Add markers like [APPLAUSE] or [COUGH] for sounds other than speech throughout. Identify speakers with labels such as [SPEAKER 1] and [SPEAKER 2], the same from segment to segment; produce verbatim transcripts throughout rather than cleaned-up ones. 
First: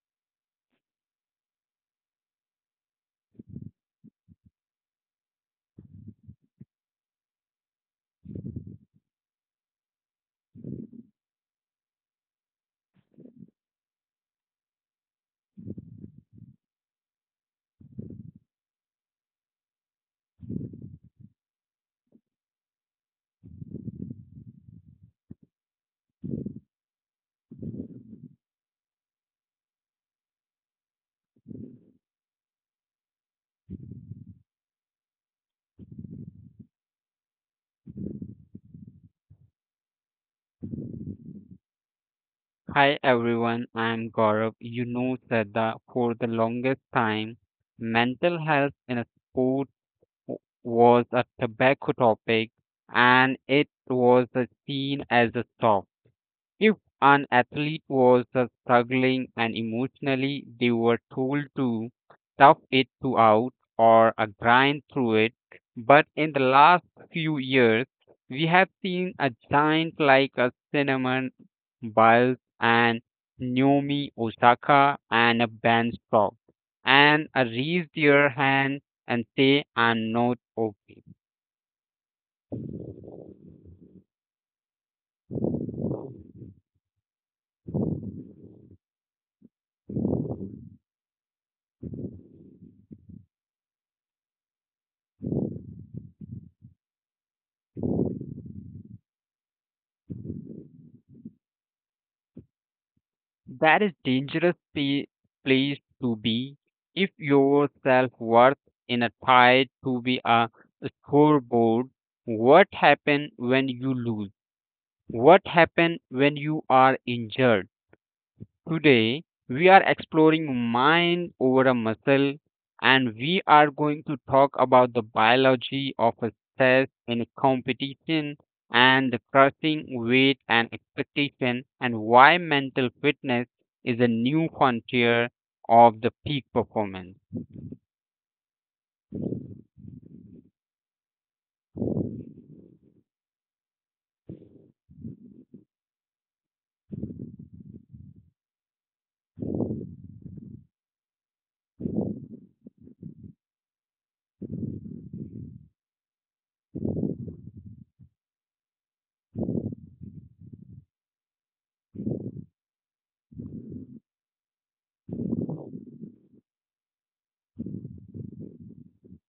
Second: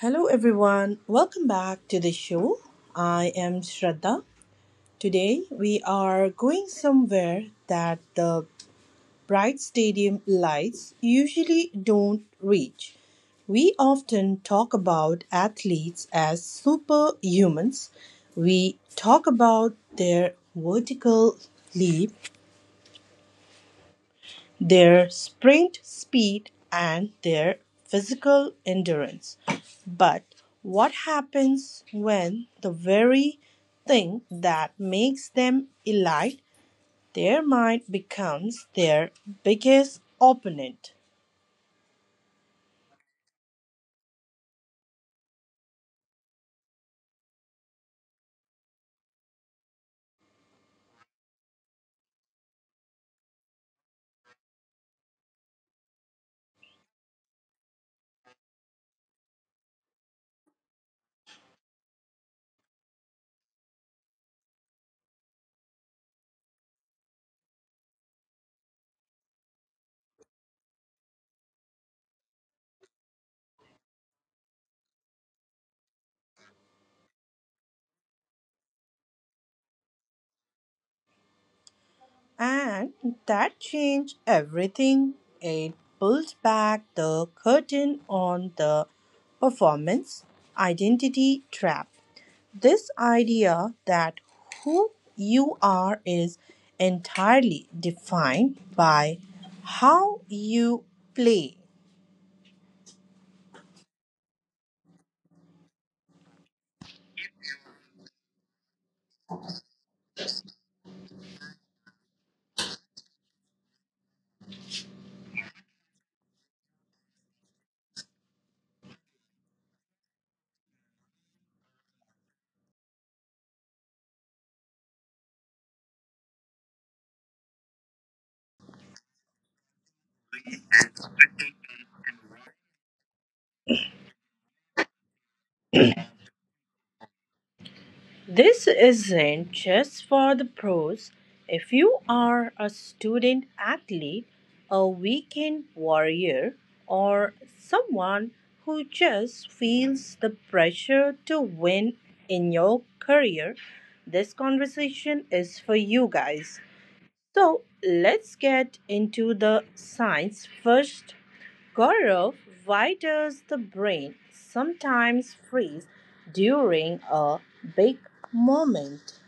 [SPEAKER 1] Hello, everyone. Welcome back to the show. I am Shraddha. Today, we are going somewhere that the bright stadium lights usually don't reach. We often talk about athletes as superhumans. We talk about their vertical leap, their sprint speed, and their physical endurance. But what happens when the very thing that makes them elite, their mind, becomes their biggest opponent?
[SPEAKER 2] Hi everyone, I'm Gaurav. You know, Shraddha, for the longest time, mental health in a sport w- was a tobacco topic and it was uh, seen as a soft. If an athlete was uh, struggling and emotionally, they were told to tough it to out or uh, grind through it. But in the last few years, we have seen a giant like a Cinnamon Biles and Naomi Osaka and a Ben Stock and a raise their hand and say, I'm not okay.
[SPEAKER 1] And that changed everything. It pulls back the curtain on the performance identity trap. This idea that who you are is entirely defined by how you play.
[SPEAKER 2] That is dangerous pe- place to be if your self-worth in a tied to be a scoreboard. What happen when you lose? What happen when you are injured? Today, we are exploring mind over a muscle and we are going to talk about the biology of a stress in a competition and the crushing weight and expectation and why mental fitness is a new frontier of the peak performance.
[SPEAKER 1] This isn't just for the pros. If you are a student athlete, a weekend warrior, or someone who just feels the pressure to win in your career, this conversation is for you guys. So let's get into the science first, Gaurav, why does the brain sometimes freeze during a big moment?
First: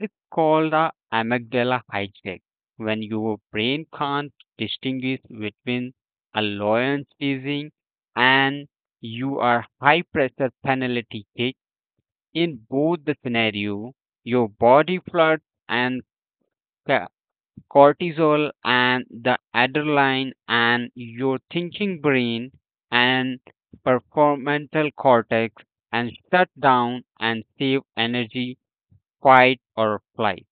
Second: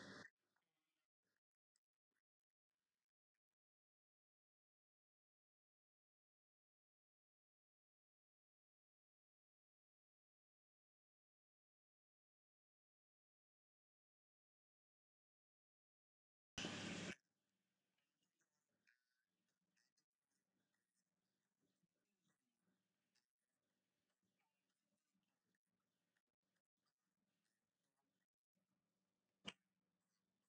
[SPEAKER 2] It's called the amygdala hijack. When your brain can't distinguish between a lion teasing and you are high pressure penalty kick in both the scenario, your body floods and ca- cortisol and the adrenaline and your thinking brain and prefrontal cortex and shut down and save energy fight or flight.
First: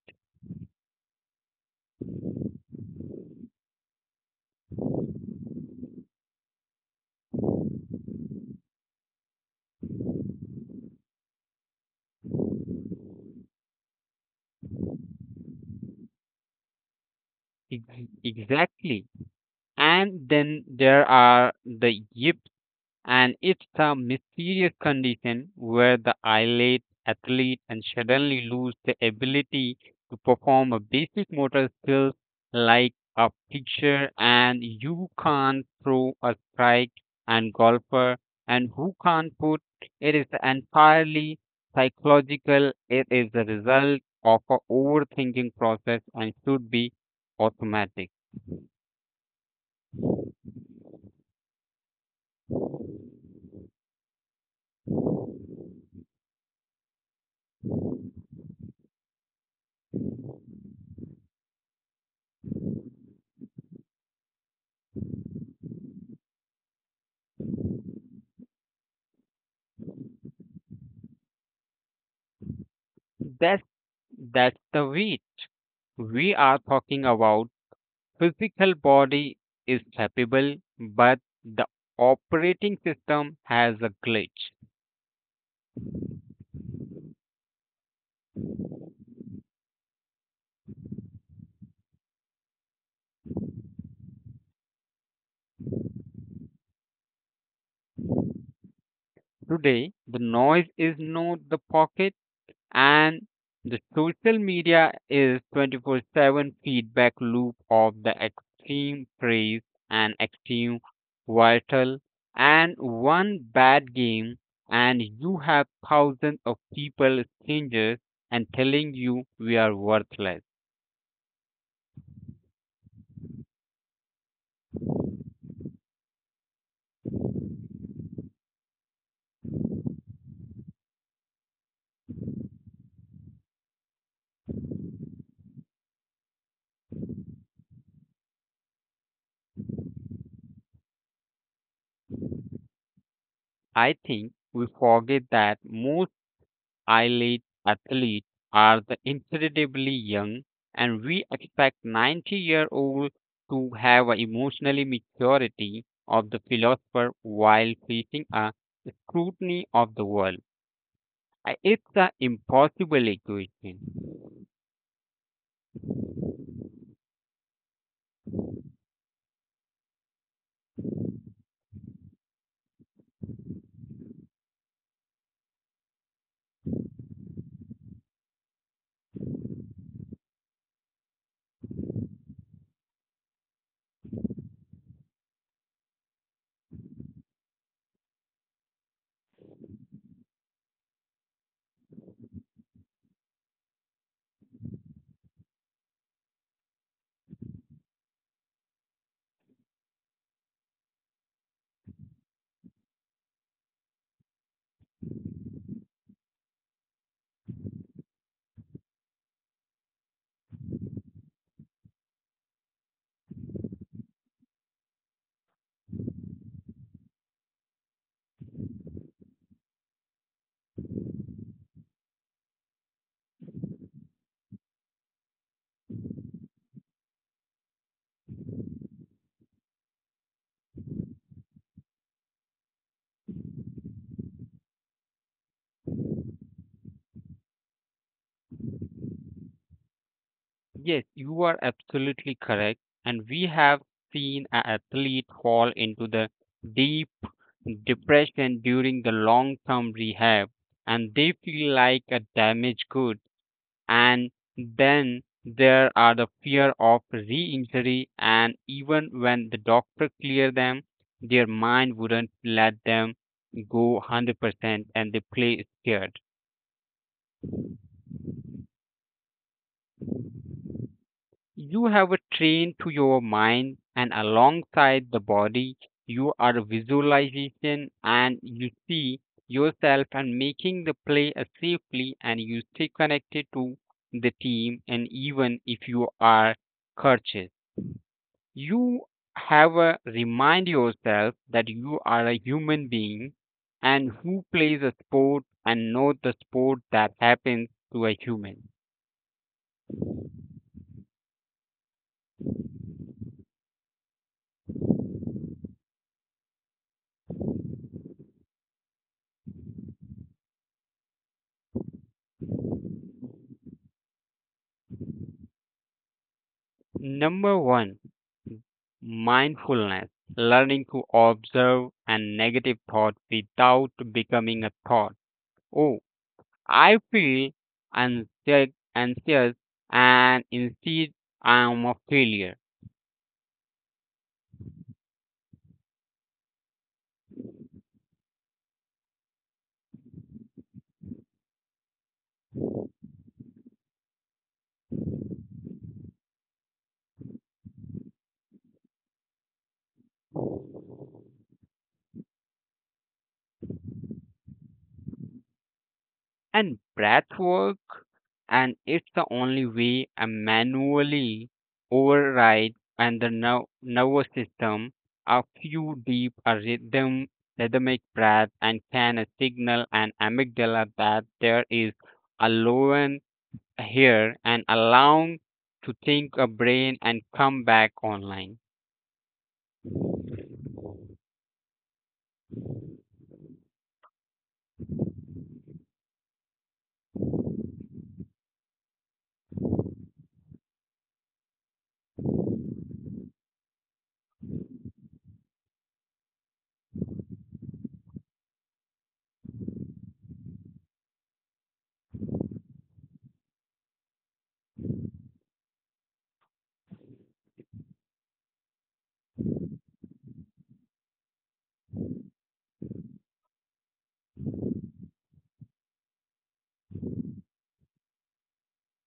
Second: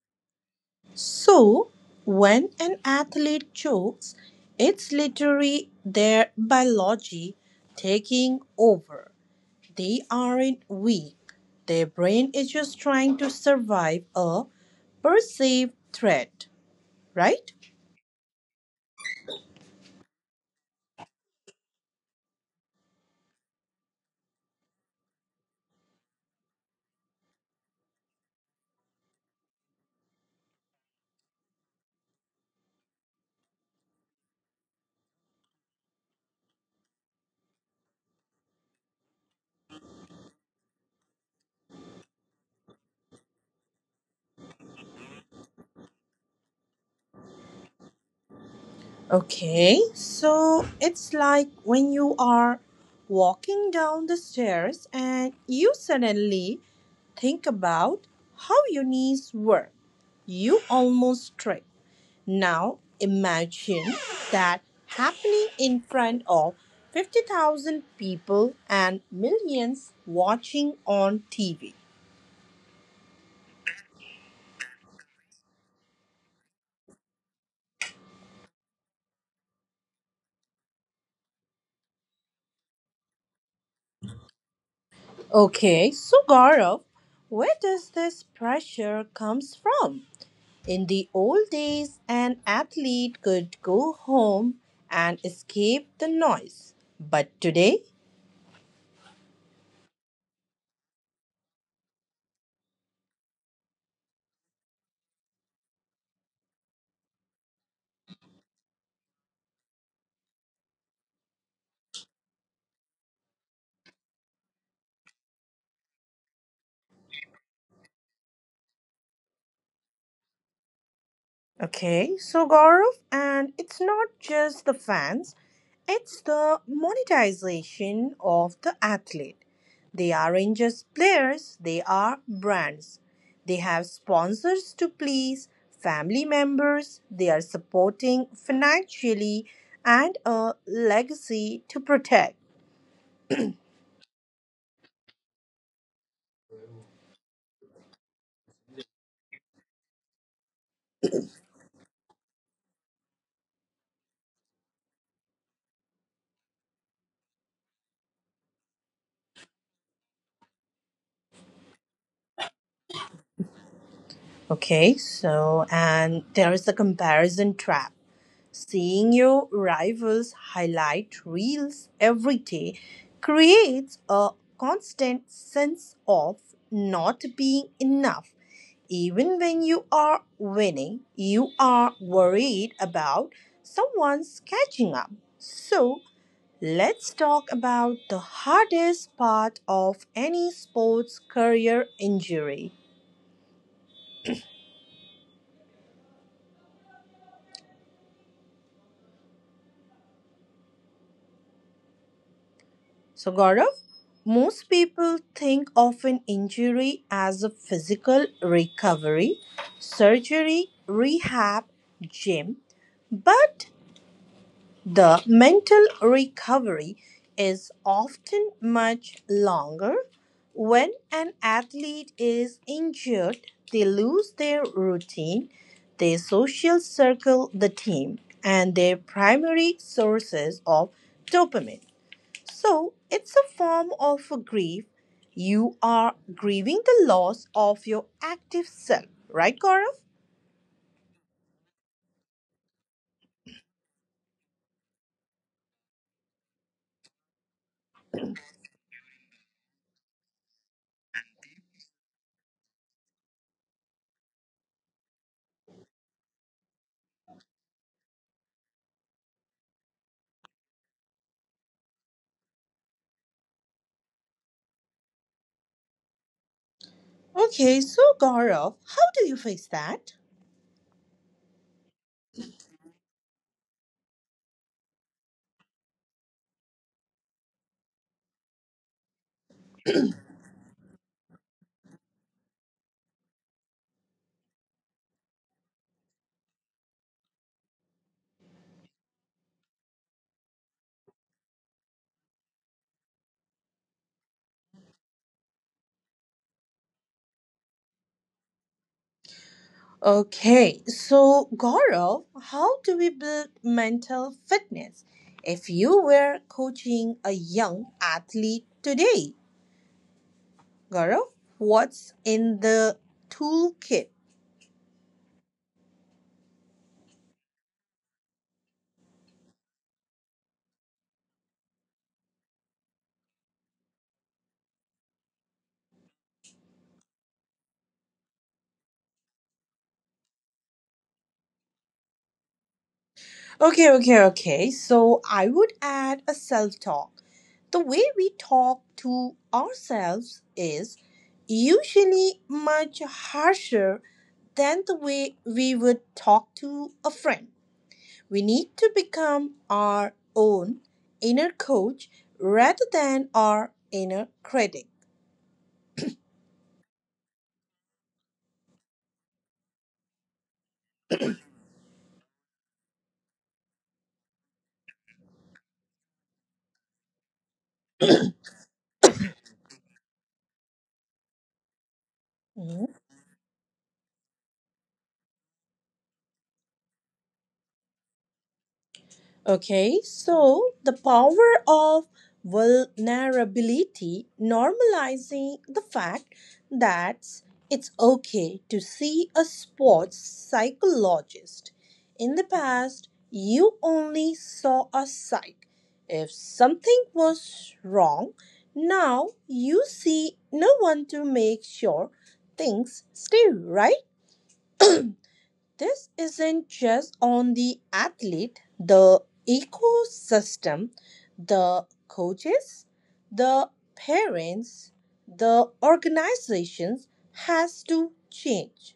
[SPEAKER 1] So, when an athlete chokes, it's literally their biology taking over. They aren't weak. Their brain is just trying to survive a perceived threat, right?
[SPEAKER 2] Ex- Exactly. And then there are the yips, and it's a mysterious condition where the eyelid athlete and suddenly lose the ability to perform a basic motor skills like a pitcher, and you can't throw a strike, and golfer, and who can't put. It is entirely psychological. It is the result of a overthinking process and should be automatic.
[SPEAKER 1] Okay, so it's like when you are walking down the stairs and you suddenly think about how your knees were. You almost trip. Now imagine that happening in front of fifty thousand people and millions watching on T V.
[SPEAKER 2] That's that's the weight. We are talking about physical body is capable, but the operating system has a glitch.
[SPEAKER 1] Okay, so Gaurav, where does this pressure comes from? In the old days, an athlete could go home and escape the noise. But today,
[SPEAKER 2] Today, the noise is not the pocket. And the social media is twenty-four seven feedback loop of the extreme praise and extreme vital and one bad game and you have thousands of people strangers and telling you we are worthless.
[SPEAKER 1] okay, so Gaurav, and it's not just the fans, it's the monetization of the athlete. They aren't just players, they are brands. They have sponsors to please, family members, they are supporting financially, and a legacy to protect.
[SPEAKER 2] I think we forget that most elite athletes are the incredibly young, and we expect ninety year old to have an emotionally maturity of the philosopher while facing a scrutiny of the world. I- It's an impossible equation.
[SPEAKER 1] Okay, so and there is the comparison trap. Seeing your rivals' highlight reels every day creates a constant sense of not being enough. Even when you are winning, you are worried about someone's catching up. So, let's talk about the hardest part of any sports career injury. So, Gaurav, most people think of an injury as a physical recovery, surgery, rehab, gym, but the mental recovery is often much longer. When an athlete is injured, they lose their routine, their social circle, the team, and their primary sources of dopamine. So it's a form of grief. You are grieving the loss of your active self, right, Gaurav?
[SPEAKER 2] Yes, you are absolutely correct, and we have seen an athlete fall into the deep depression during the long term rehab and they feel like a damaged good. And then there are the fear of re-injury, and even when the doctor clear them, their mind wouldn't let them go one hundred percent and they play scared.
[SPEAKER 1] Okay, so Gaurav, how do you face that?
[SPEAKER 2] You have a train to your mind, and alongside the body, you are a visualization and you see yourself and making the play as safely, and you stay connected to the team, and even if you are cursed, you have a remind yourself that you are a human being and who plays a sport and not the sport that happens to a human.
[SPEAKER 1] Okay, so Gaurav, how do we build mental fitness? If you were coaching a young athlete today, Gaurav, what's in the toolkit?
[SPEAKER 2] Number one, mindfulness, learning to observe a negative thought without becoming a thought. Oh, I feel anxie- anxious and instead I am a failure.
[SPEAKER 1] Okay, okay, okay. So I would add a self talk. The way we talk to ourselves is usually much harsher than the way we would talk to a friend. We need to become our own inner coach rather than our inner critic.
[SPEAKER 2] And breath work and it's the only way I manually override and the nerv- nervous system a few deep a rhythm rhythmic breath and can signal an amygdala that there is a loan here and allowing to think a brain and come back online.
[SPEAKER 1] Okay, so the power of vulnerability, normalizing the fact that it's okay to see a sports psychologist. In the past, you only saw a psych if something was wrong. Now you see no one to make sure things stay right. This isn't just on the athlete, the ecosystem, the coaches, the parents, the organizations has to change.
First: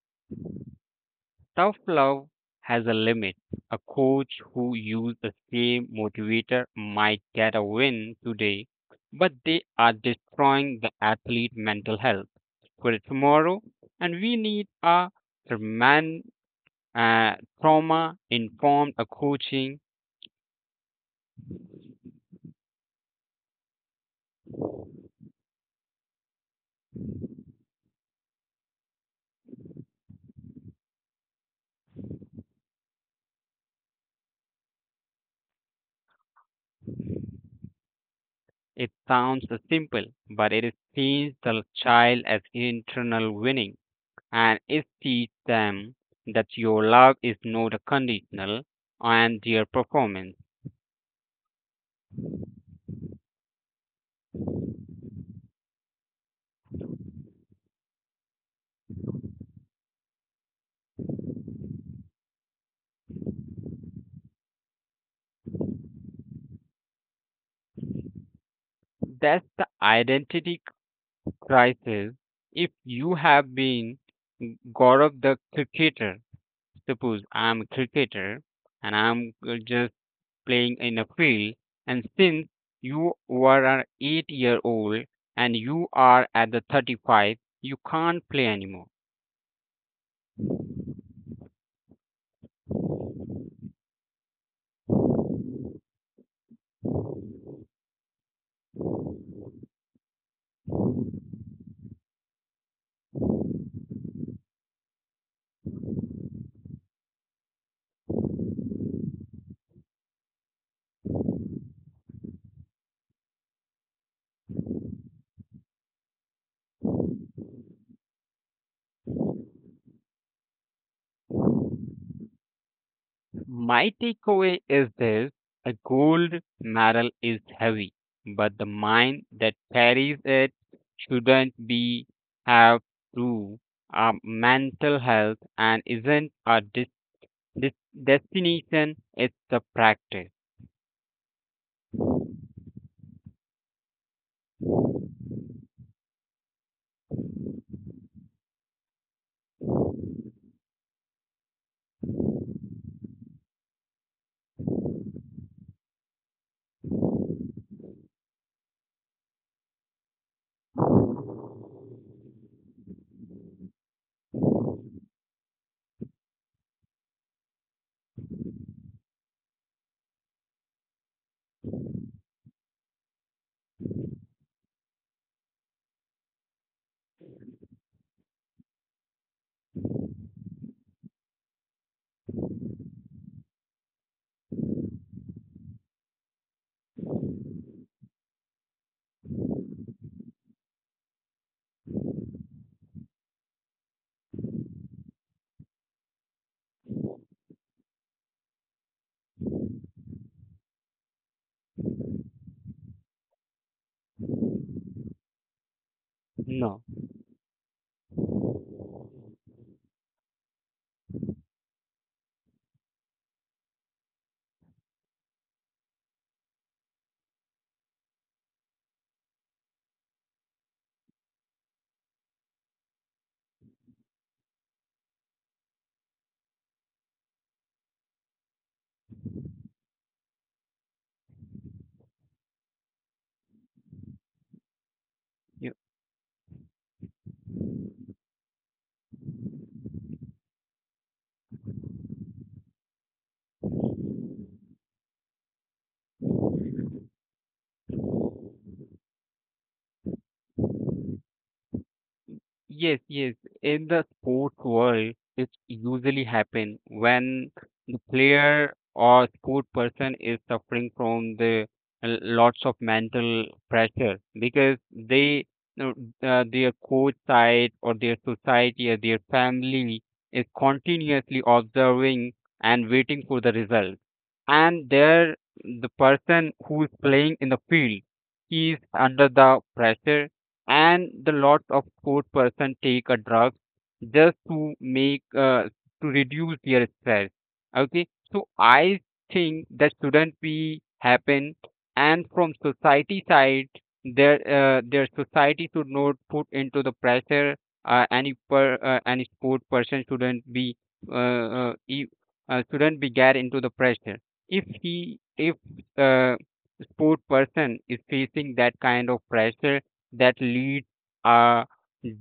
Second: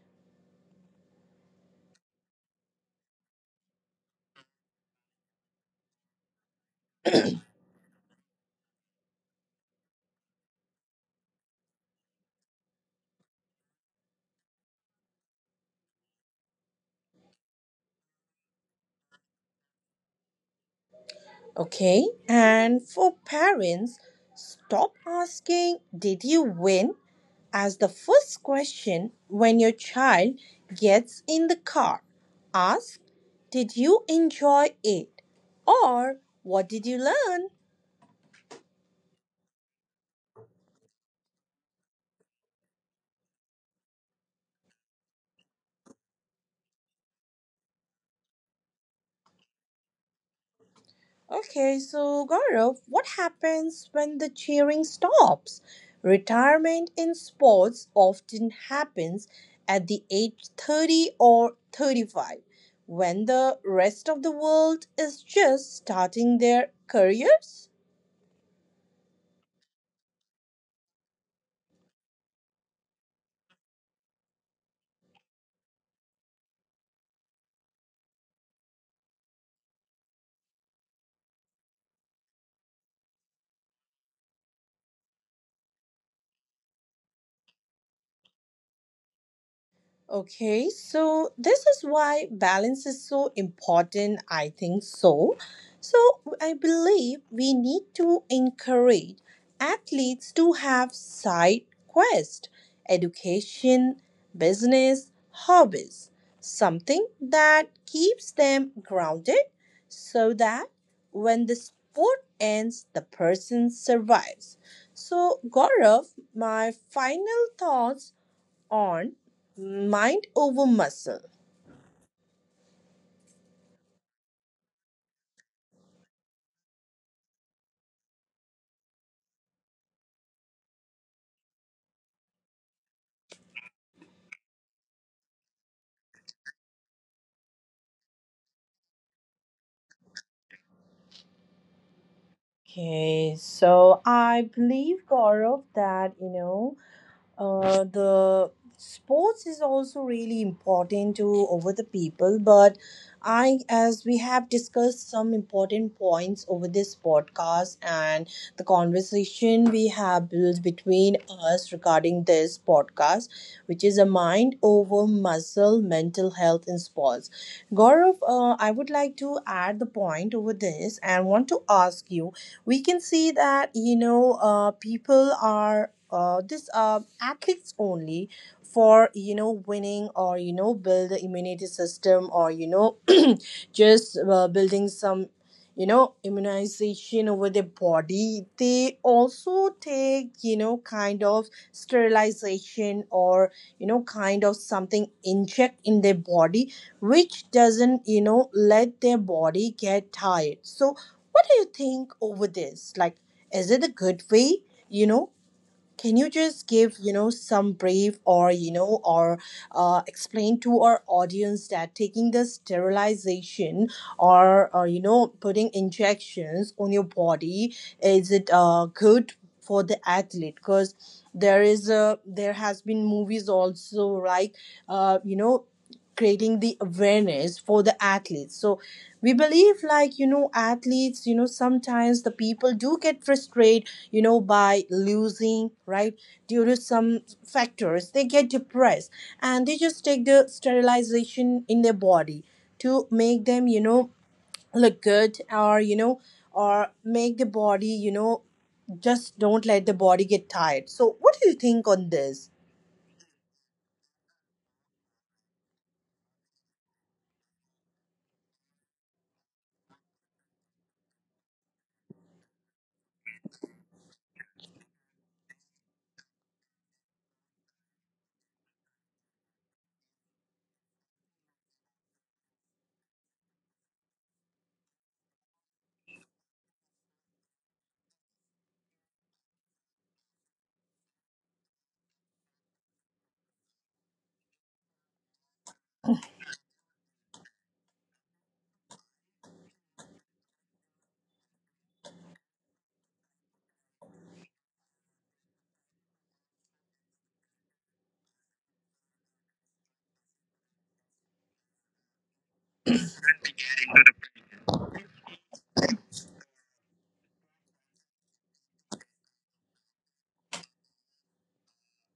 [SPEAKER 2] Tough love has a limit. A coach who uses the same motivator might get a win today, but they are destroying the athlete mental health for tomorrow. And we need a man, uh, trauma informed coaching.
[SPEAKER 1] Okay? And for parents, stop asking, "Did you win?" as the first question when your child gets in the car. Ask, "Did you enjoy it?" Or, "What did you learn?"
[SPEAKER 2] It sounds simple, but it sees the child as internal winning, and it teaches them that your love is not conditional on their performance.
[SPEAKER 1] Okay, so Gaurav, what happens when the cheering stops? Retirement in sports often happens at the age thirty or thirty-five when the rest of the world is just starting their careers.
[SPEAKER 2] That's the identity crisis. If you have been Gaurav the cricketer, suppose I'm a cricketer and I'm just playing in a field, and since you were an eight year old and you are at the thirty-five, you can't play anymore.
[SPEAKER 1] Okay, so this is why balance is so important. I think so. So, I believe we need to encourage athletes to have side quests, education, business, hobbies, something that keeps them grounded so that when the sport ends, the person survives. So, Gaurav, my final thoughts on mind over muscle.
[SPEAKER 2] My takeaway is this a gold medal is heavy, but the mind that carries it shouldn't be have through our mental health and isn't a dis- dis- destination, it's a practice.
[SPEAKER 1] Okay, so I believe, Gaurav, that you know uh, the sports is also really important to over the people, but i, as we have discussed some important points over this podcast and the conversation we have built between us regarding this podcast, which is a mind over muscle, mental health in sports, gaurav uh, i would like to add the point over this and want to ask you, we can see that you know uh, people are, uh, this, uh, athletes only for you know winning, or you know build the immunity system, or you know just uh, building some you know immunization over their body. They also take you know kind of sterilization or you know kind of something inject in their body, which doesn't you know let their body get tired. So what do you think over this, like is it a good way? you know can you just
[SPEAKER 2] No.
[SPEAKER 1] give you know some brief, or you know or uh, explain to our audience that taking the sterilization, or or you know putting injections on your body, is it uh, good for the athlete? Because there is a there has been movies also like, uh, you know creating the awareness for the athletes. So we believe like, you know athletes, you know sometimes the people do get frustrated, you know by losing, right? Due to some factors they get depressed, and they just take the sterilization in their body to make them you know look good, or you know or make the body, you know just don't let the body get tired. So what do you think on this?
[SPEAKER 2] Yes, yes. In the sports world, it usually happen when the player or sport person is suffering from the l- lots of mental pressure because they uh, uh, their coach side or their society or their family is continuously observing and waiting for the result. And there, the person who is playing in the field, he is under the pressure and the lot of poor person take a drug just to make uh, to reduce their stress. Okay, so i think that shouldn't be happen and from society side their uh, their society should not put into the pressure uh, any per uh, any sport person shouldn't be uh, uh, e- uh, shouldn't be get into the pressure if he if uh, sport person is facing that kind of pressure that leads a,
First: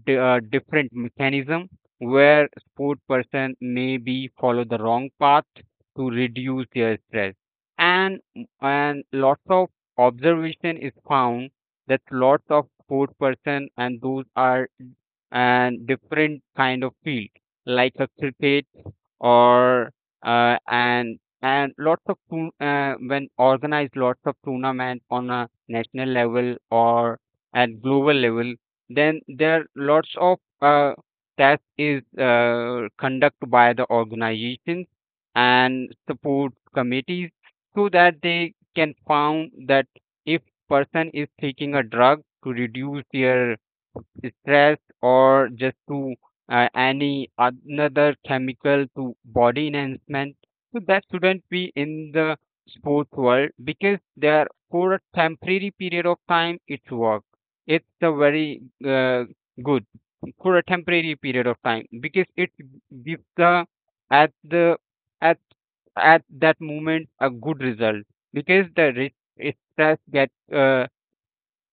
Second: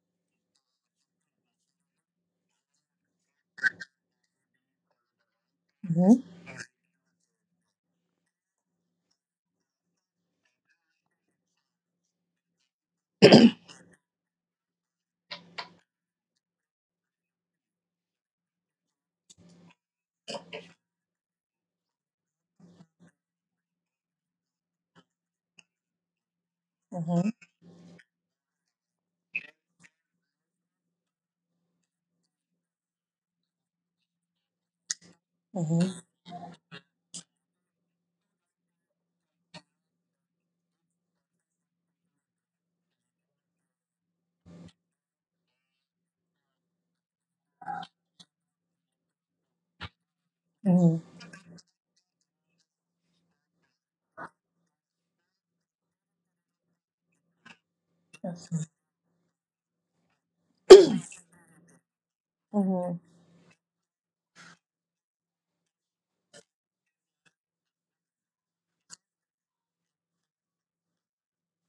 [SPEAKER 2] d- a different mechanism where sport person maybe follow the wrong path to
[SPEAKER 1] Mm-hmm.
[SPEAKER 2] reduce their stress and and lots of observation is found that lots of sport person and those are and different kind of field like a cricket or uh, and and lots of tour- uh, when organized lots of tournament on a national level or
[SPEAKER 1] Mm-hmm.
[SPEAKER 2] at global level then there are lots of uh, that is uh, conducted by the organizations and
[SPEAKER 1] Mm-hmm.
[SPEAKER 2] support committees so that they can found that if person is taking a drug to reduce their stress or just to uh, any another chemical to body enhancement so that shouldn't be in the sports world because they are for a temporary period of time it's work it's a very uh, good for a temporary period of time because it
[SPEAKER 1] Mm-hmm.
[SPEAKER 2] gives the at the at at that moment a good result because the risk stress get uh,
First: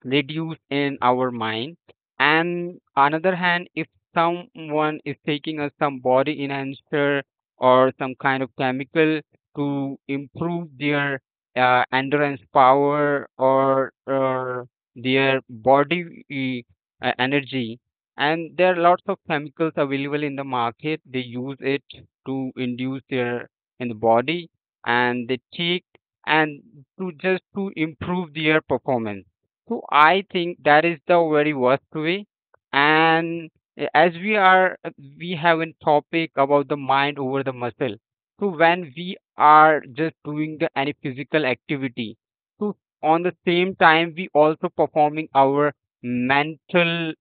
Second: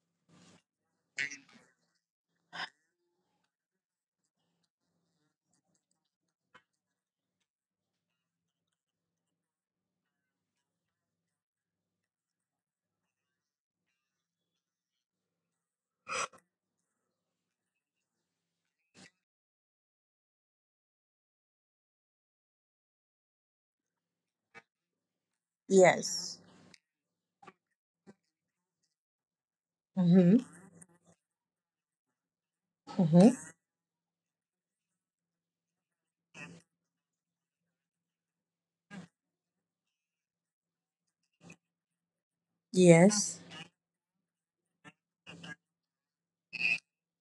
[SPEAKER 2] reduced in our mind. And another hand, if someone is taking us some body enhancer or some kind of chemical to improve their uh, endurance power or, or their body e, uh, energy, and there are lots of chemicals available in the market. They use it to induce their in the body, and they take
[SPEAKER 1] Yes.
[SPEAKER 2] and to just to improve their performance so I
[SPEAKER 1] Mm-hmm.
[SPEAKER 2] think that is the very worst way.
[SPEAKER 1] Mm-hmm.
[SPEAKER 2] And eh, as we are, we have a topic about the mind over the muscle. So when we are just doing the any physical activity, so on the
[SPEAKER 1] Yes.
[SPEAKER 2] same time we also performing our mental m-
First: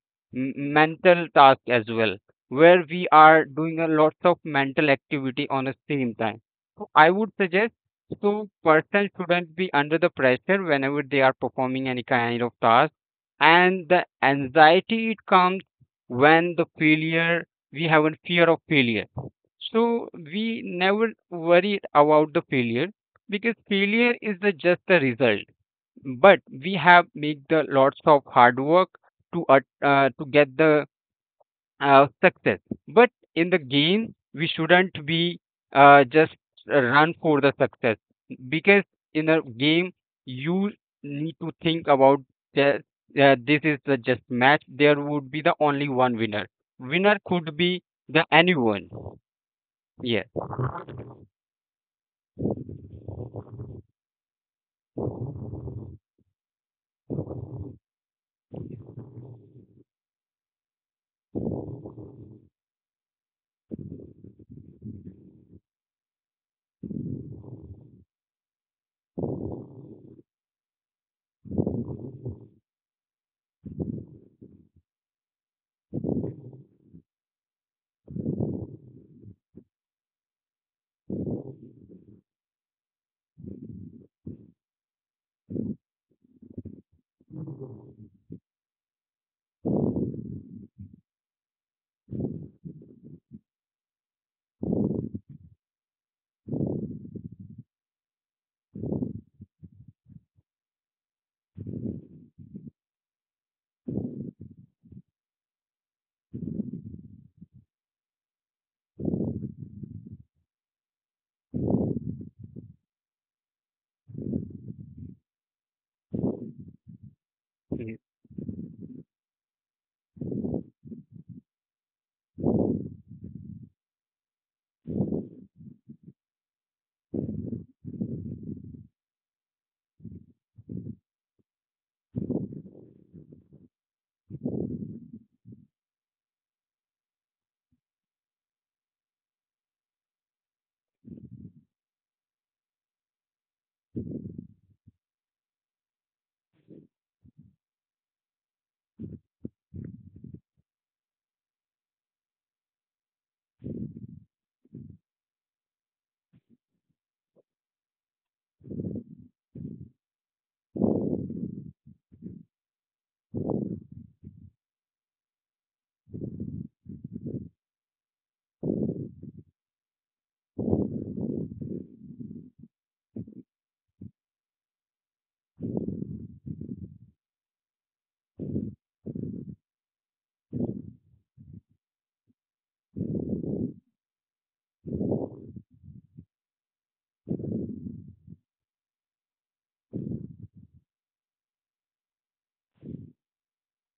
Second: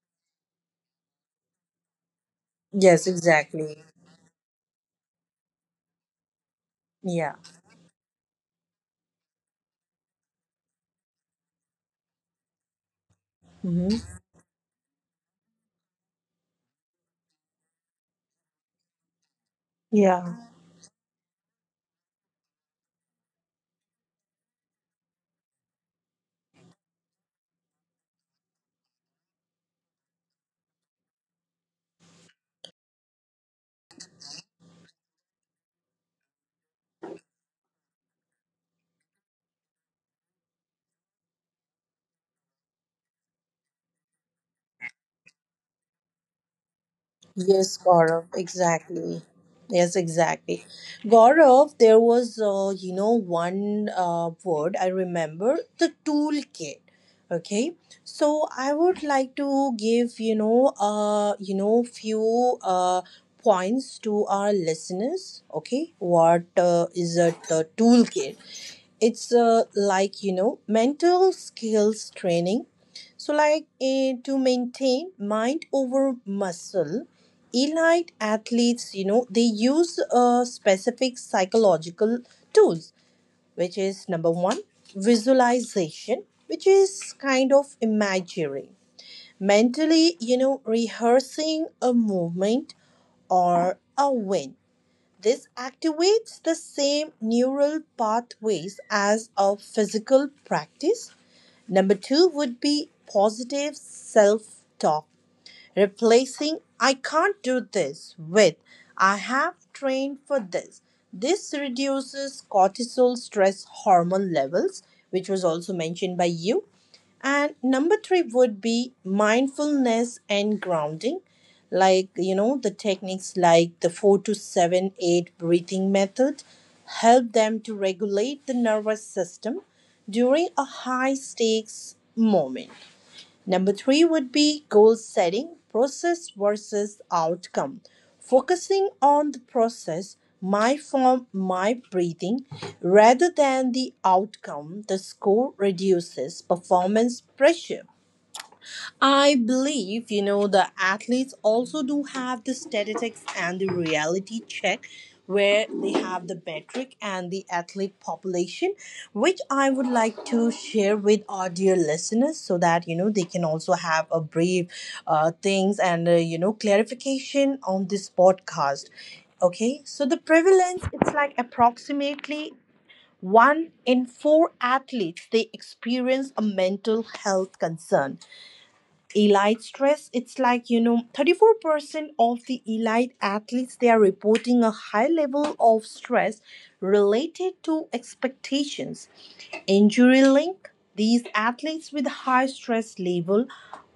[SPEAKER 2] mental task as well, where
[SPEAKER 1] Yes,
[SPEAKER 2] we are doing
[SPEAKER 1] exactly.
[SPEAKER 2] a lots of mental activity on the same time. So I would
[SPEAKER 1] Yeah.
[SPEAKER 2] suggest so person shouldn't be under the pressure whenever they are performing any kind of task. And the
[SPEAKER 1] Mm-hmm.
[SPEAKER 2] anxiety it comes when the failure we have a fear of failure. So
[SPEAKER 1] Yeah.
[SPEAKER 2] we never worry about the failure because failure is the just the result. But we have make the lots of hard work to at- uh, to get the uh, success. But in the game, we shouldn't be uh, just run for the success because in a game, you need to think about that uh, this is the just match. There would be the only one winner. Winner could
[SPEAKER 1] Yes,
[SPEAKER 2] be
[SPEAKER 1] Gaurav,
[SPEAKER 2] the anyone.
[SPEAKER 1] exactly. Yes,
[SPEAKER 2] Yes.
[SPEAKER 1] exactly. Gaurav, there was, uh, you know, one uh, word I remember, the toolkit. Okay. So I would like to give, you know, uh, you know, few uh, points to our listeners. Okay. What uh, is a, a toolkit? It's uh, like, you know, mental skills training. So, like, eh, to maintain mind over muscle, elite athletes, you know, they use uh, specific psychological tools, which is: number one, visualization, which is kind of imagery. Mentally, you know, rehearsing a movement or a win. This activates the same neural pathways as a physical practice. Number two would be positive self-talk. Replacing "I can't do this" with "I have trained for this." This reduces cortisol stress hormone levels, which was also mentioned by you. And
[SPEAKER 2] Mm-hmm.
[SPEAKER 1] number three would be mindfulness and grounding, like, you know, the techniques like the four to seven eight breathing method help them to regulate the nervous system during a high stakes moment. Number three would be goal setting, process versus outcome. Focusing on the process, my form, my breathing, rather than the outcome, the score, reduces performance pressure. I believe, you know, the athletes also do have the statistics and the reality check where they have the metric and the athlete population, which I would like to share with our dear listeners so that, you know, they can also have a brief uh, things and, uh, you know, clarification on this podcast. Okay, so the prevalence, it's like approximately one in four athletes, they experience a mental health concern. Elite stress, it's like you know thirty-four percent of the elite athletes, they are reporting a high level of stress related to expectations. Injury link, these athletes with high stress level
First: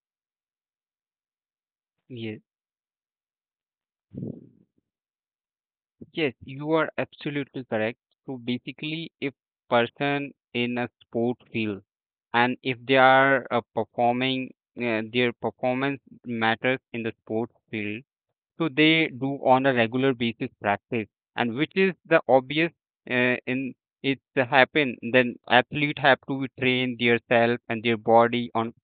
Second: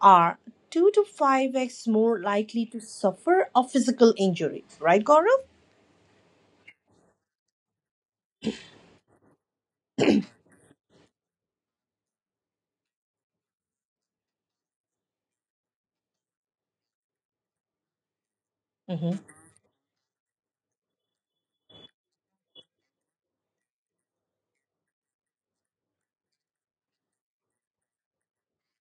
[SPEAKER 1] are two to five x more
[SPEAKER 2] Yes.
[SPEAKER 1] likely to suffer a physical injury, right, gaurav?
[SPEAKER 2] Yes, you are absolutely correct. So basically, if person in a sport field and if they are uh, performing, uh, their performance matters in the sports field. So they
[SPEAKER 1] Mm-hmm.
[SPEAKER 2] do on a regular basis practice, and which is the obvious uh, in it happen. Then athlete have to train their and their body on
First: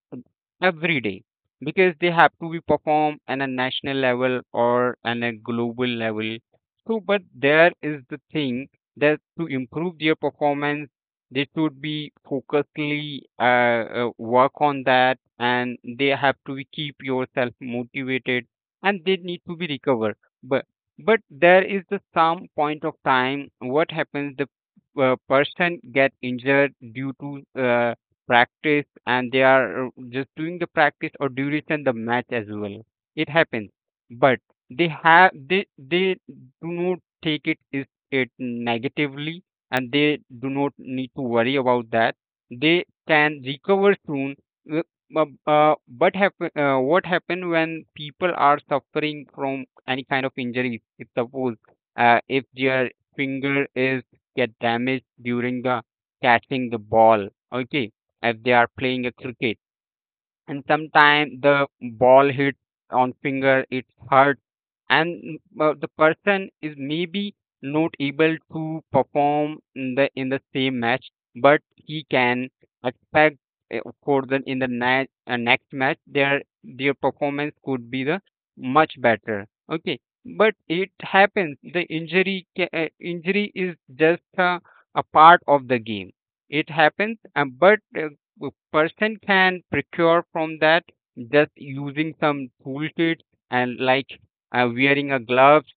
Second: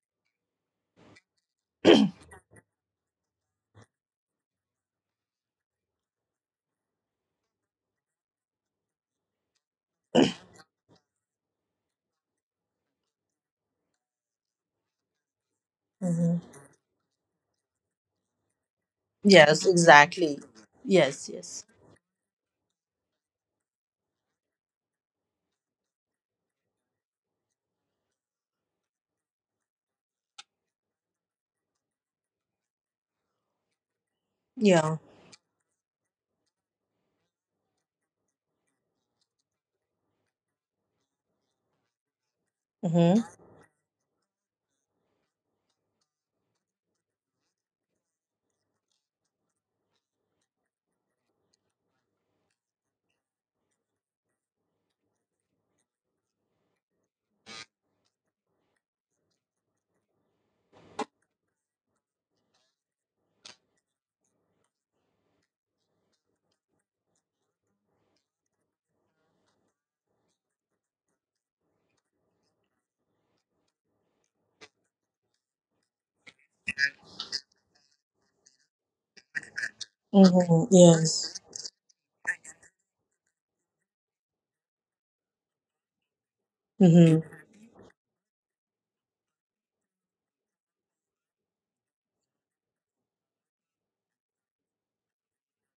[SPEAKER 2] every day because they have to be performed on a national level or on a global level. So, but there is the thing that to improve their performance, they should be focusedly uh, uh, work on that, and they have
[SPEAKER 1] Mm-hmm.
[SPEAKER 2] to be keep yourself motivated and they need to
[SPEAKER 1] Yes,
[SPEAKER 2] be recovered
[SPEAKER 1] exactly.
[SPEAKER 2] but but
[SPEAKER 1] Yes. Yes.
[SPEAKER 2] there is the some point of time what happens the uh, person get injured due to uh, practice and they are uh, just doing the practice or duration the match as well it happens but they
[SPEAKER 1] Yeah.
[SPEAKER 2] have they they do not take it is it negatively and they do not need to worry about that they
[SPEAKER 1] Mm-hmm.
[SPEAKER 2] can recover soon. uh, bu- uh, but happen, uh, what happen when people are suffering from any kind of injury? If suppose uh, if their finger is get damaged during the catching the ball, okay, if they are playing a cricket and sometimes the ball hit on finger it hurt and mm, uh, the person is maybe not able to perform in the in the same match but he can expect uh, for the in the next uh, next match their their performance could be the much better. Okay. But
[SPEAKER 1] Mm-hmm.
[SPEAKER 2] it
[SPEAKER 1] Yes.
[SPEAKER 2] happens the injury ca- uh, injury is just uh, a part of the game it happens
[SPEAKER 1] Mm-hmm.
[SPEAKER 2] uh, but uh, a person can procure from that just using some toolkits and like uh, wearing a gloves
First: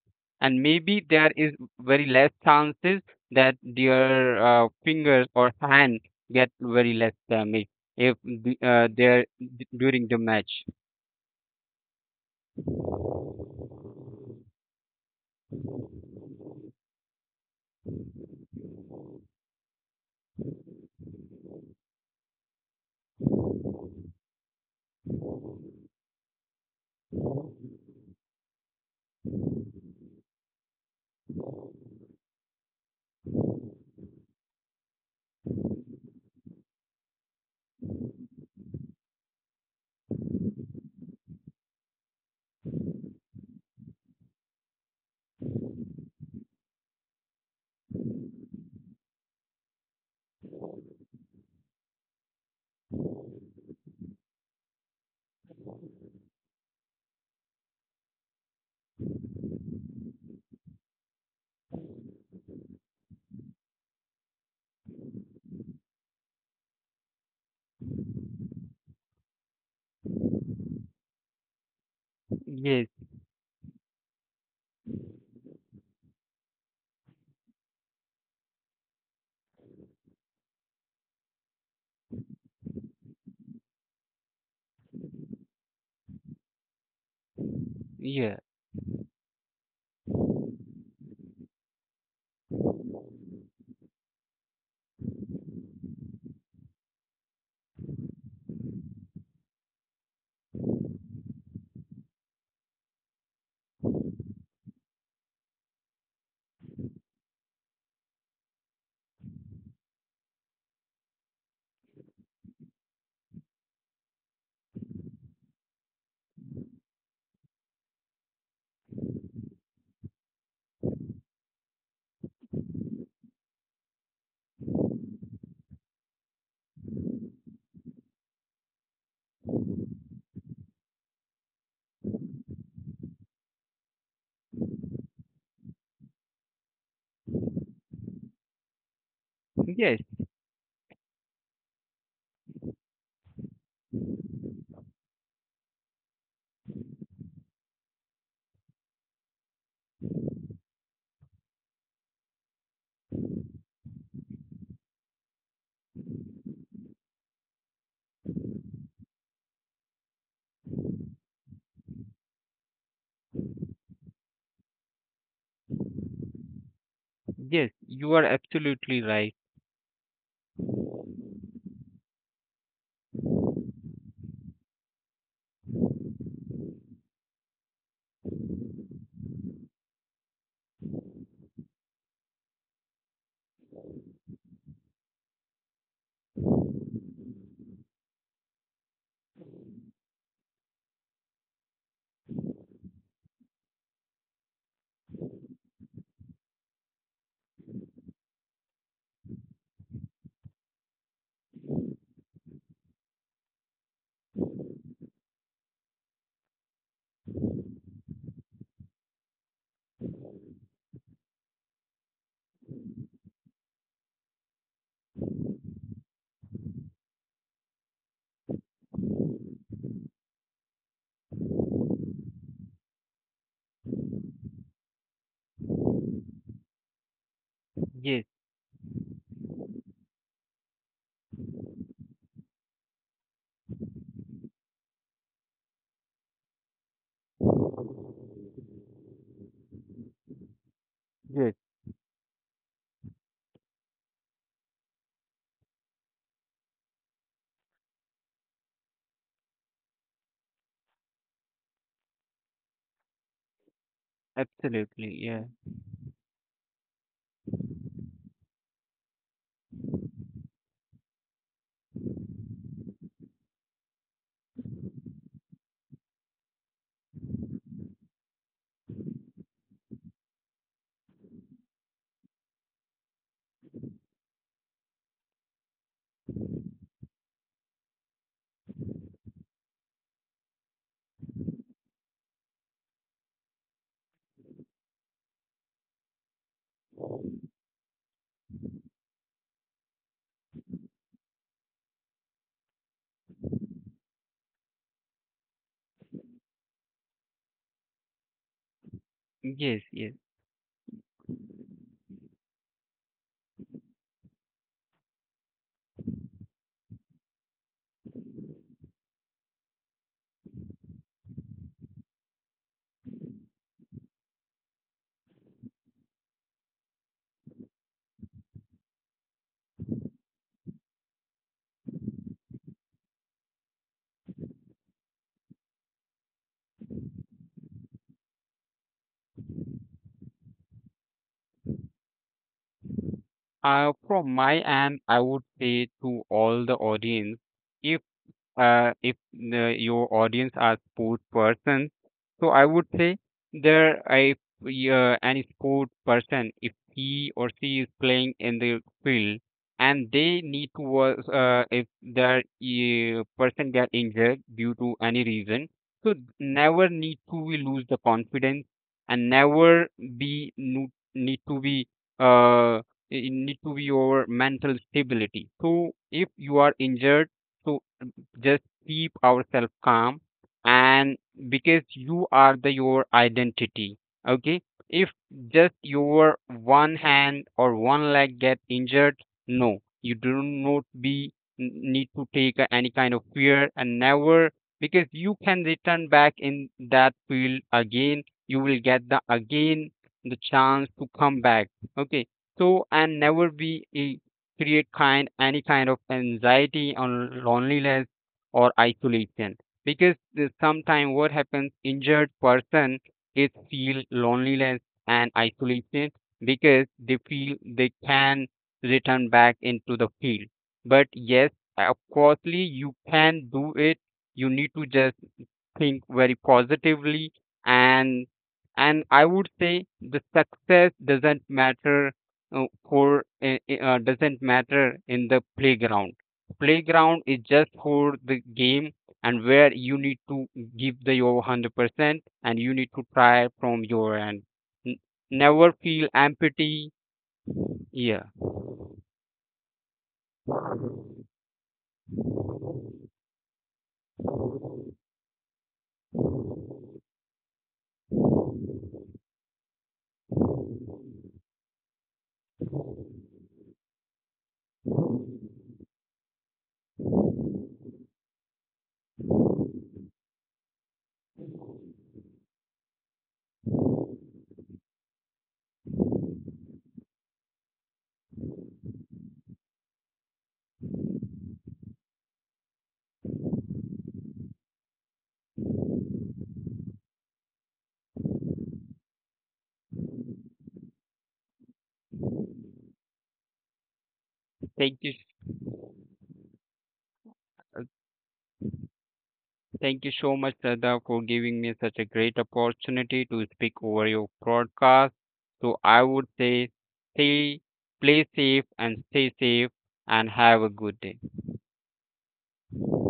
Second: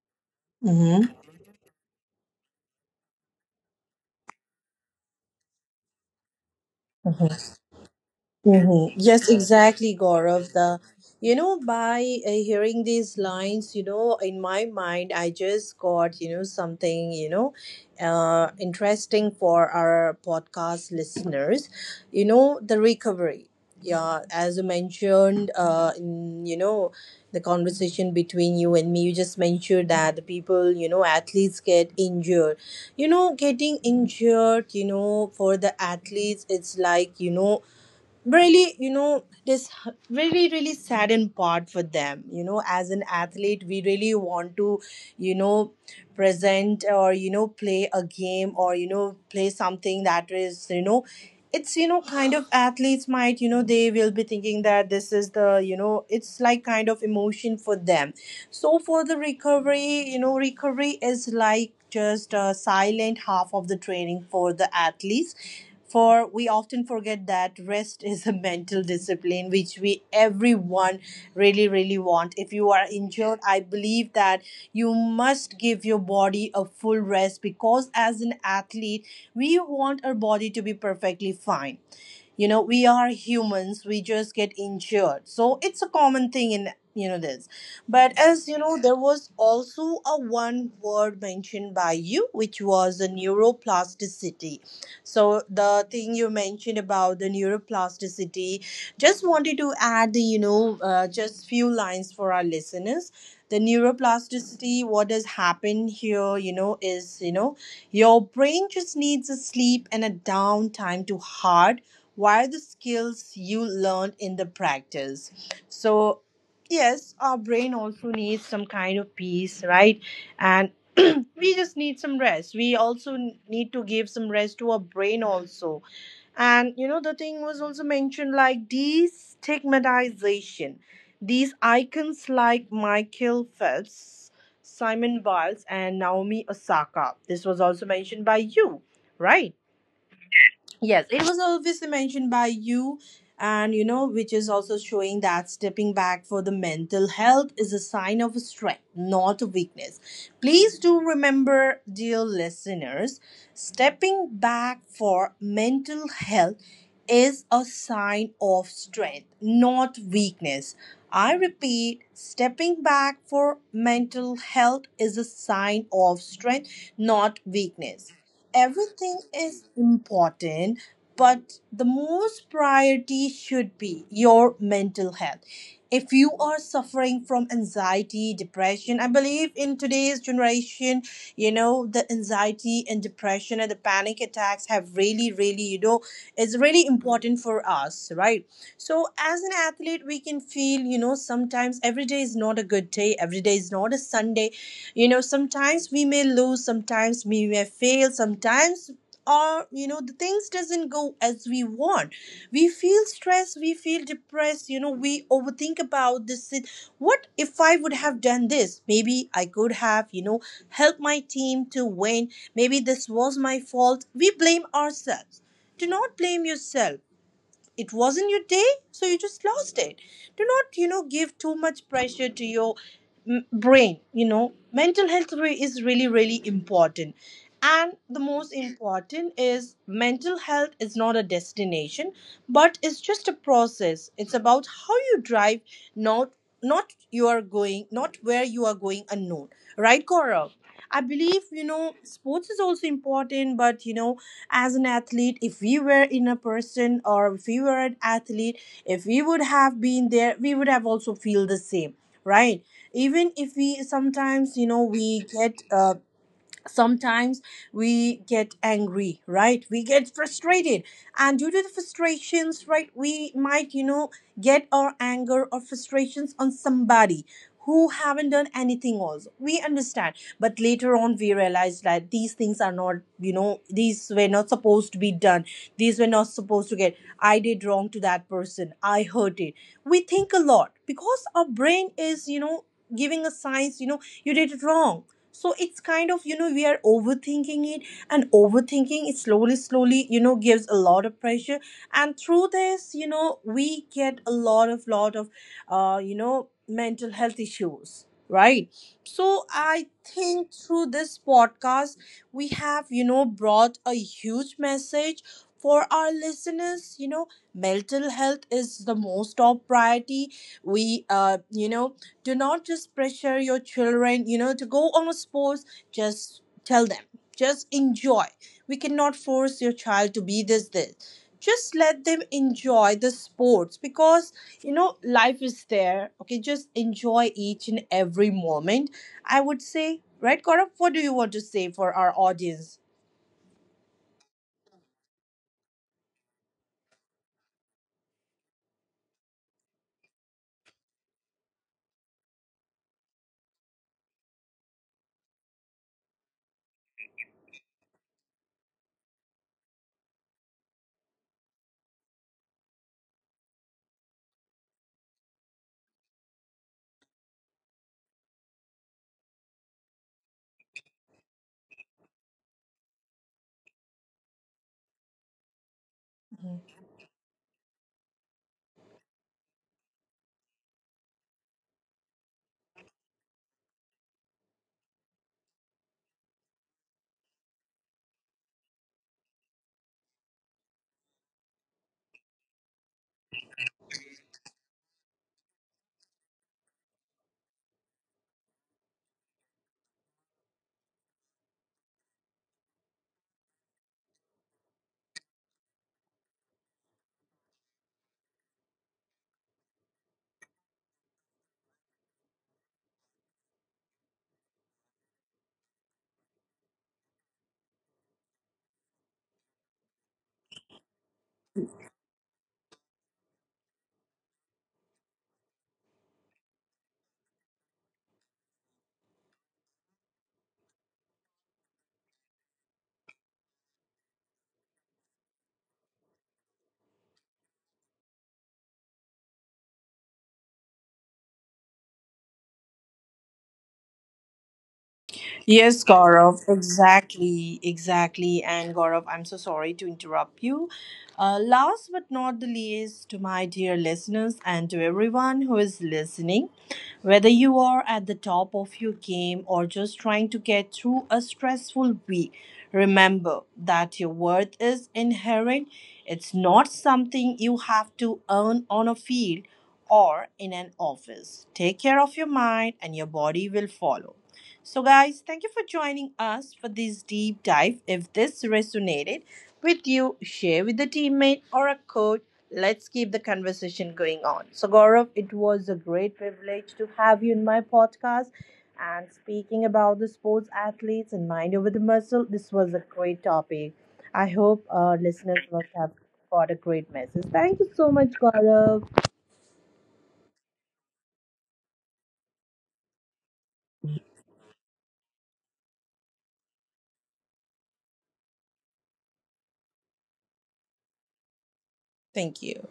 [SPEAKER 2] and maybe
[SPEAKER 1] Mm-hmm.
[SPEAKER 2] there is very less chances that their uh, fingers or hand get very less damage if the, uh,
[SPEAKER 1] Hmm.
[SPEAKER 2] they're
[SPEAKER 1] Yes,
[SPEAKER 2] d-
[SPEAKER 1] exactly,
[SPEAKER 2] during the match.
[SPEAKER 1] Gaurav. The you know by uh, hearing these lines, you know, in my mind, I just got, you know something, you know, uh, interesting for our podcast listeners. You know, the recovery. Yeah, as you mentioned, uh, in, you know, the conversation between you and me, you just mentioned that the people, you know, athletes get injured. You know, getting injured, you know, for the athletes, it's like, you know really, you know this really really saddened part for them. You know, as an athlete we really want to, you know present, or you know play a game, or you know play something that is, you know it's, you know kind of athletes might, you know they will be thinking that this is the, you know it's like kind of emotion for them. So for the recovery, you know recovery is like just a silent half of the training for the athletes, for we often forget that rest is a mental discipline, which we everyone really really want. If you are
[SPEAKER 2] Yes.
[SPEAKER 1] injured, I believe that you must give your body a full rest, because as an athlete we want our body to be perfectly fine. You know, we are humans, we just get injured, so it's a common thing in, you know this. But,
[SPEAKER 2] Yeah.
[SPEAKER 1] as you know, there was also a one word mentioned by you, which was a neuroplasticity. So the thing you mentioned about the neuroplasticity, just wanted to add, you know, uh, just few lines for our listeners. The neuroplasticity, what has happened here, you know, is you know, your brain just needs a sleep and a downtime to hard wire the skills you learned in the practice. So yes, our brain also needs some kind of peace, right? And [CLEARS THROAT] we just need some rest. We also n- need to give some rest to our brain also. And you know, the thing was also mentioned like destigmatization. These icons like Michael Phelps, Simon Biles and Naomi Osaka, this was also mentioned by you, right?
[SPEAKER 2] Yes,
[SPEAKER 1] Yes, it was obviously mentioned by you, and you know, which is also showing that stepping back for the mental health is a sign of strength, not a weakness. Please do remember, dear listeners, stepping back for mental health is a sign of strength, not weakness. I repeat, stepping back for mental health is a sign of strength, not
[SPEAKER 2] yes. You
[SPEAKER 1] weakness.
[SPEAKER 2] are absolutely
[SPEAKER 1] Everything
[SPEAKER 2] right.
[SPEAKER 1] is important, but the most priority should be your mental health. If you are suffering from anxiety, depression, I believe in today's generation, you know, the anxiety and depression and the panic attacks have really really you know, it's really important for us, right? So as an athlete, we can feel, you know, sometimes every day is not a good day, every day is not a Sunday. You know, sometimes we may lose, sometimes we may fail, sometimes, or you know, the things doesn't go as we want. We feel stressed, we feel depressed, you know, we overthink about this sit- what if I would have done this, maybe I could have, you know, helped my team to win. Maybe this was my fault, we blame ourselves. Do not blame yourself. It wasn't your day, so you just lost it. Do not, you know, give too much pressure to your m- brain. You know, mental health re- is really really important. And
[SPEAKER 2] Yes,
[SPEAKER 1] the most important is mental health is not a destination, but it's just a process. It's about how you drive, not not you are going, not where you are going unknown, right Cora? I believe,
[SPEAKER 2] yes,
[SPEAKER 1] you know, sports is also important, but, you know, as an athlete, if we were in a person or if we were an athlete, if we would have been there, we would have also feel the same, right? Even if we sometimes, you
[SPEAKER 2] absolutely.
[SPEAKER 1] know,
[SPEAKER 2] Yeah.
[SPEAKER 1] we get uh, sometimes we get angry, right, we get frustrated. And due to the frustrations, right, we might, you know, get our anger or frustrations on somebody who haven't done anything also. We understand, but later on we realize that these things are not, you know, these were not supposed to be done, these were not supposed to get. I did wrong to that person, I hurt it. We think a lot because our brain is, you know, giving us signs, you know, you did it wrong. So it's kind of, you know, we are overthinking it. And overthinking it slowly slowly, you know, gives a lot of pressure. And through this, you know, we get a lot of lot of uh, you know, mental health issues, right? So
[SPEAKER 2] Yes,
[SPEAKER 1] I
[SPEAKER 2] yes.
[SPEAKER 1] think through this podcast, we have, you know, brought a huge message for our listeners. You know, mental health is the most top priority. We uh you know, do not just pressure your children, you know, to go on a sports, just tell them, just enjoy. We cannot force your child to be this this, just let them enjoy the sports. Because you know, life is there, okay, just enjoy each and every moment, I would say, right Gaurav? What do you want to say for our audience?
[SPEAKER 2] Uh, from my end, I would say to all the audience, if uh, if the, your audience are sport persons, so I would say there if uh, any sport person, if he or she is playing in the field and they need to was uh, if their uh, person get injured due to any reason, so never need to we lose the confidence and never be no- need to be uh, it need to be your mental stability. So if you are injured. So just keep ourselves calm and because you are the your identity. Okay. If just your one hand or one leg get injured no you do not be n- need to take a- any kind of fear and never because you can return back in that field again you will get the again the chance to come back. Okay. So and never be a create kind any kind of anxiety or loneliness or isolation because sometimes what happens injured person is feel loneliness and isolation because they feel they can return back into the field but yes of coursely, you can do it you need to just think very positively and and I would say the success doesn't matter uh, for uh, uh, doesn't matter in the playground playground is just for the game and where you need to give the your one hundred percent and you need to try from your end. N- Never
[SPEAKER 1] Yes,
[SPEAKER 2] feel
[SPEAKER 1] Gaurav,
[SPEAKER 2] empty.
[SPEAKER 1] exactly,
[SPEAKER 2] Yeah.
[SPEAKER 1] exactly. And Gaurav, I'm so sorry to interrupt you. Uh, last but not the least, to my dear listeners and to everyone who is listening, whether you are at the top of your game or just trying to get through a stressful week, remember that your worth is inherent. It's not something you have to earn on a field or in an office. Take care of your mind, and your body will follow. So, guys, thank you for joining us for this deep dive. If this resonated with you, share with a teammate or a coach. Let's keep the conversation going on. So, Gaurav, it was a great privilege to have you in my podcast. And speaking about the sports athletes and mind over the muscle, this was a great topic. I hope
[SPEAKER 2] Thank
[SPEAKER 1] our
[SPEAKER 2] you.
[SPEAKER 1] listeners must have got a great message. Thank you so much, Gaurav.
[SPEAKER 2] Thank you so much, Sada, for giving me such a great opportunity to speak over your broadcast. So I would say, stay, play safe and stay safe and have a good day.
[SPEAKER 1] Thank you.